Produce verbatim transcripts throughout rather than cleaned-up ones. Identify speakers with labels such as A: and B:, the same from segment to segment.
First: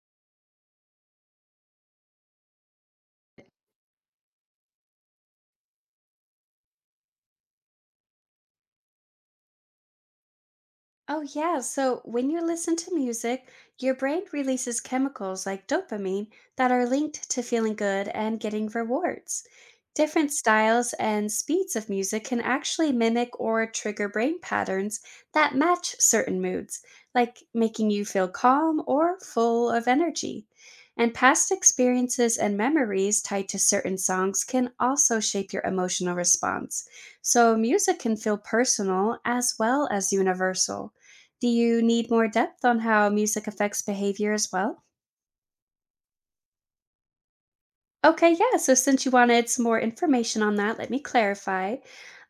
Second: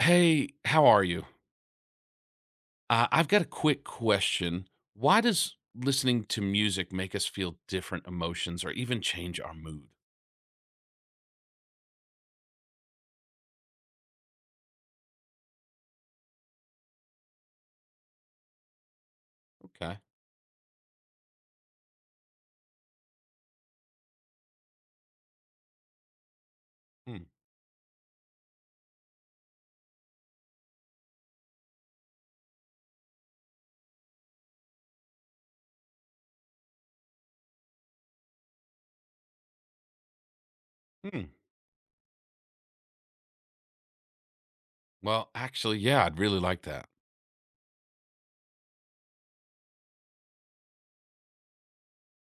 A: Hey, how are you? Uh, I've got a quick question. Why does listening to music make us feel different emotions or even change our mood?
B: Oh, yeah. So when you listen to music, your brain releases chemicals like dopamine that are linked to feeling good and getting rewards.
A: Okay.
B: Different styles and speeds of music can actually mimic or trigger brain patterns that match certain moods
A: Hmm.
B: like making you feel calm or full of energy. And past experiences and memories tied to certain songs can also shape your emotional response. So, music can feel personal as well as universal.
A: Hmm.
B: Do you need more depth on how music affects behavior as well?
A: Well, actually, yeah, I'd really like that.
B: Okay, yeah. So since you wanted some more information on that, let me clarify.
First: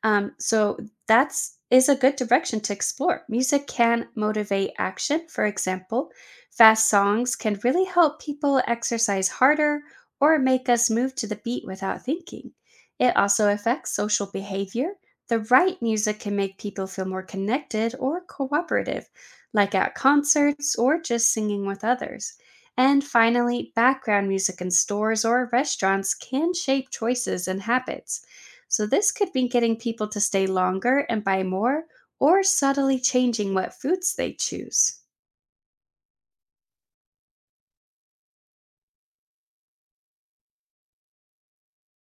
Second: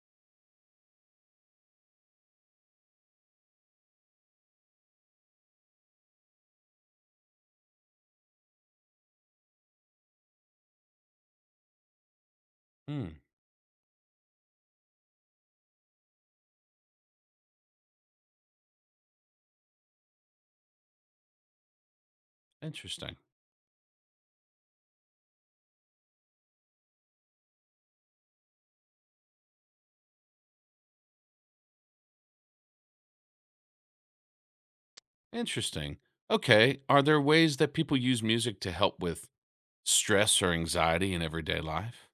B: Um, so that's is a good direction to explore. Music can motivate action. For example, fast songs can really help people exercise harder or make us move to the beat without thinking.
A: Hmm.
B: It also affects social behavior. The right music can make people feel more connected or cooperative, like at concerts or just singing with others. And
A: Interesting.
B: finally, background music in stores or restaurants can shape choices and habits. So, this could be getting people to stay longer and buy more, or subtly changing what foods they choose.
A: Interesting. Okay. Are there ways that people use music to help with stress or anxiety in everyday life?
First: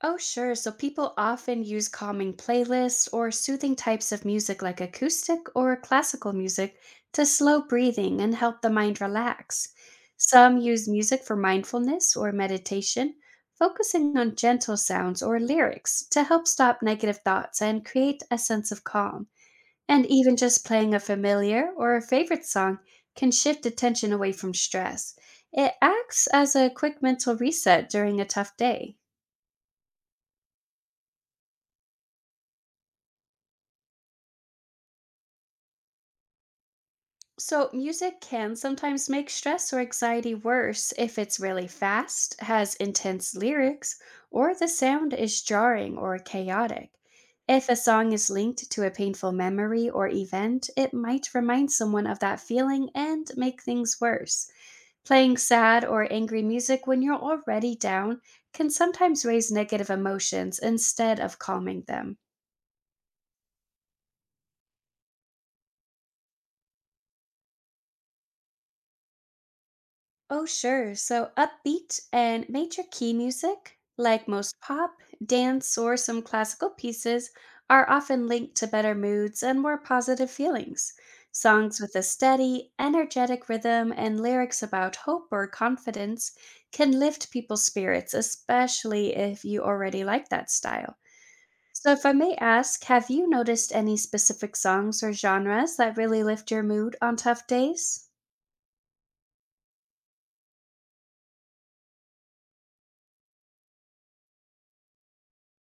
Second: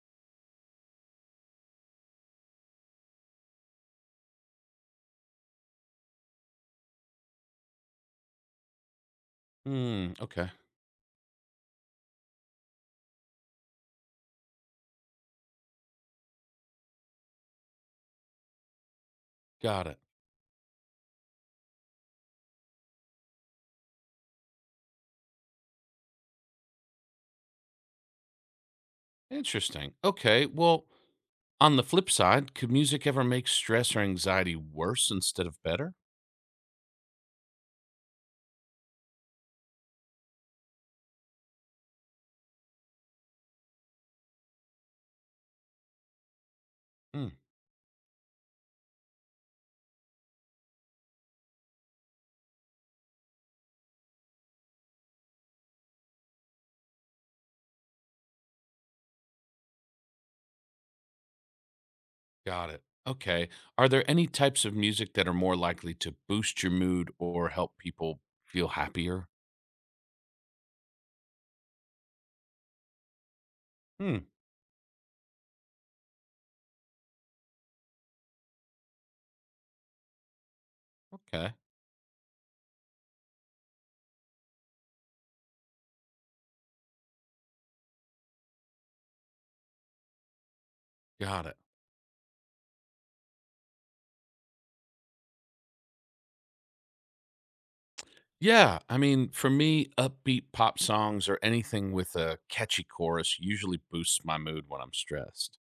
B: Oh, sure. So people often use calming playlists or soothing types of music like acoustic or classical music to slow breathing and help the mind relax.
A: Hmm. Okay.
B: Some use music for mindfulness or meditation, focusing on gentle sounds or lyrics to help stop negative thoughts and create a sense of calm.
A: Got it.
B: And even just playing a familiar or a favorite song can shift attention away from stress. It acts as a quick mental reset during a tough day.
A: Interesting. Okay. Well, on the flip side, could music ever make stress or anxiety worse instead of better?
B: So, music can sometimes make stress or anxiety worse if it's really fast, has intense lyrics, or the sound is jarring or chaotic.
A: Hmm.
B: If a song is linked to a painful memory or event, it might remind someone of that feeling and make things worse. Playing sad or angry music when you're already down can sometimes raise negative emotions instead of calming them.
A: Got it. Okay. Are there any types of music that are more likely to boost your mood or help people feel happier?
B: Oh, sure. So upbeat and major key music,
A: Hmm.
B: like most pop, dance, or some classical pieces, are often linked to better moods and more positive feelings.
A: Okay.
B: Songs with a steady, energetic rhythm and lyrics about hope or confidence can lift people's spirits, especially if you already like that style.
A: Got it.
B: So, if I may ask, have you noticed any specific songs or genres that really lift your mood on tough days?
A: Yeah. I mean, for me, upbeat pop songs or anything with a catchy chorus usually boosts my mood when I'm stressed.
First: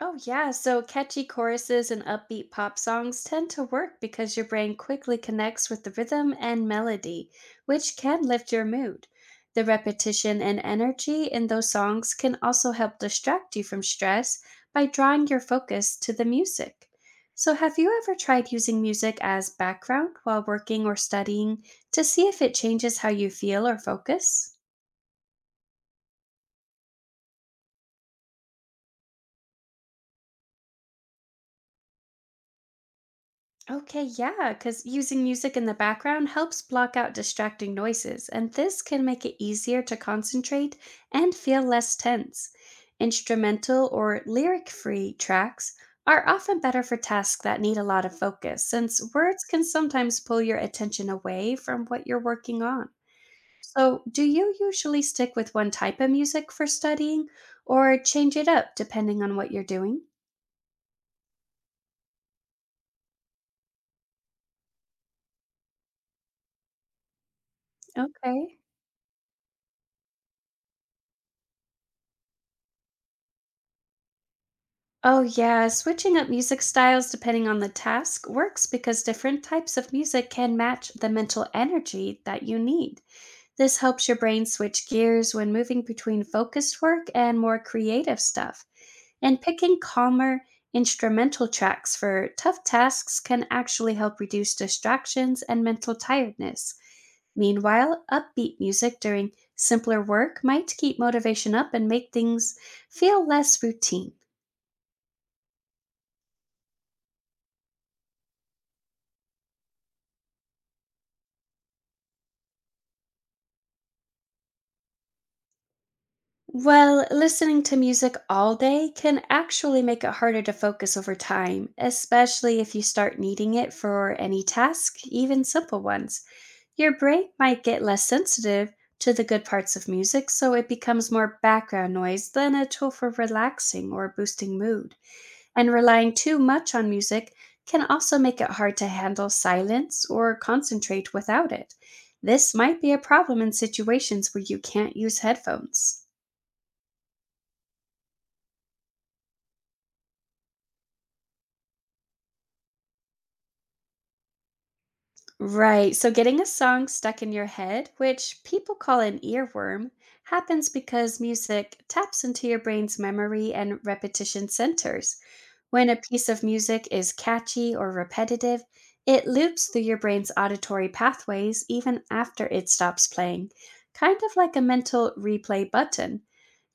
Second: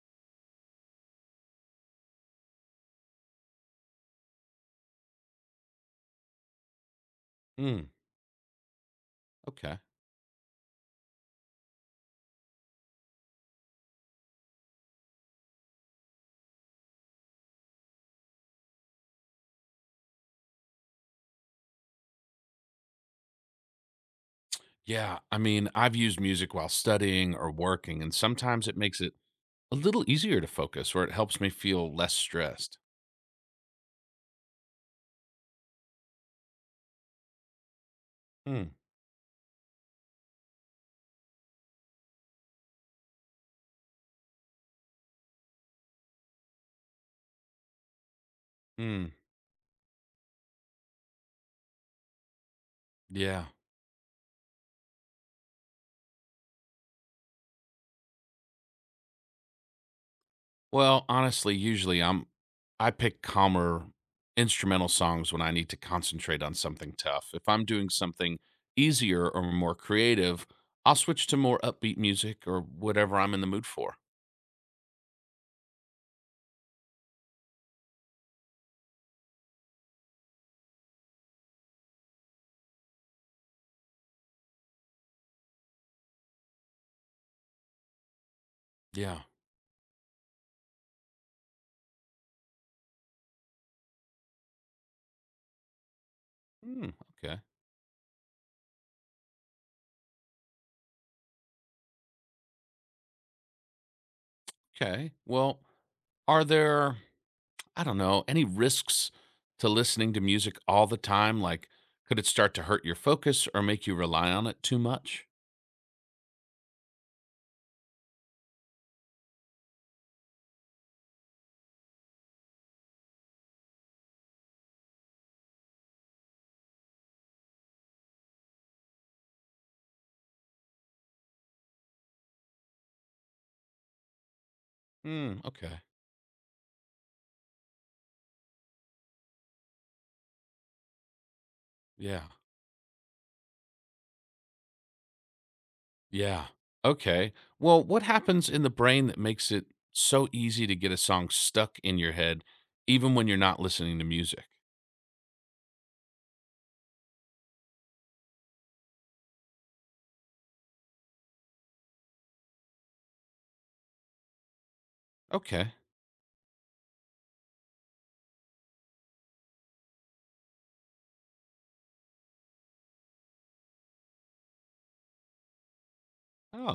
B: Oh, yeah. So catchy choruses and upbeat pop songs tend to work because your brain quickly connects with the rhythm and melody,
A: Hmm.
B: which can lift your mood. The
A: Okay.
B: repetition and energy in those songs can also help distract you from stress by drawing your focus to the music. So, have you ever tried using music as background while working or studying to see if it changes how you feel or focus?
A: Yeah. I mean, I've used music while studying or working, and sometimes it makes it a little easier to focus or it helps me feel less stressed.
B: Okay, yeah, because using music in the background helps block out distracting noises, and
A: Hmm.
B: this can make it easier to concentrate and feel less tense. Instrumental or lyric free tracks are often better for tasks that need a lot of focus,
A: Hmm.
B: since words can sometimes pull your attention away from what you're working on.
A: Yeah.
B: So, do you usually stick with one type of music for studying or change it up depending on what you're doing?
A: Well, honestly, usually I'm I pick calmer instrumental songs when I need to concentrate on something tough. If I'm doing something
B: Okay.
A: easier or more creative, I'll switch to more upbeat music or whatever I'm in the mood for.
B: Oh, yeah, switching up music styles depending on the task works because different types of music can match the mental energy that you need. This helps your brain switch gears when moving between focused work and more creative stuff.
A: Yeah.
B: And picking calmer instrumental tracks for tough tasks can actually help reduce distractions and mental tiredness.
A: Hmm, okay.
B: Meanwhile, upbeat music during simpler work might keep motivation up and make things feel less routine.
A: Okay. Well, are there I don't know, any risks to listening to music all the time? Like could it start to hurt your focus or make you rely on it too much?
B: Well, listening to music all day can actually make it harder to focus over time, especially if you start needing it for any task, even simple ones. Your brain might get less sensitive to the good parts of music, so it becomes more background noise than a tool for relaxing or boosting mood.
A: Hmm,
B: And
A: okay.
B: relying too much on music can also make it hard to handle silence or concentrate without it.
A: Yeah.
B: This might be a problem in situations where you can't use headphones.
A: Yeah. Okay. Well, what happens in the brain that makes it so easy to get a song stuck in your head, even when you're not listening to music?
B: Right. So getting a song stuck in your head, which people call an earworm, happens because music taps into your brain's memory and repetition centers.
A: Okay.
B: When a piece of music is catchy or repetitive, it loops through your brain's auditory pathways even after it stops playing, kind of like a mental replay button.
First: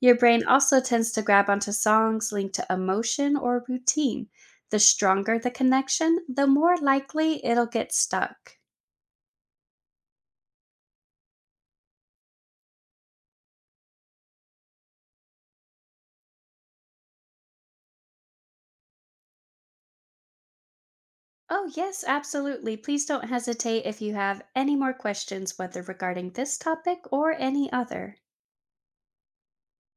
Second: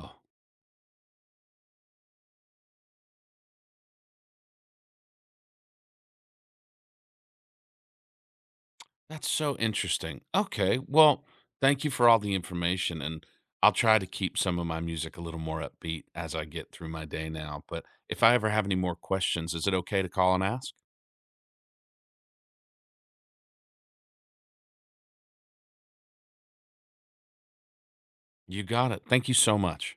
B: Your brain also tends to grab onto songs linked to emotion or routine. The stronger the connection, the more likely it'll get stuck.
A: that's so interesting. Okay. Well, thank you for all the information. And I'll try to keep some of my music a little more upbeat as I get through my day now. But if I ever have any more questions, is it okay to call and ask?
B: Oh, yes, absolutely. Please don't hesitate if you have any more questions, whether regarding this topic or any other.
A: You got it. Thank you so much.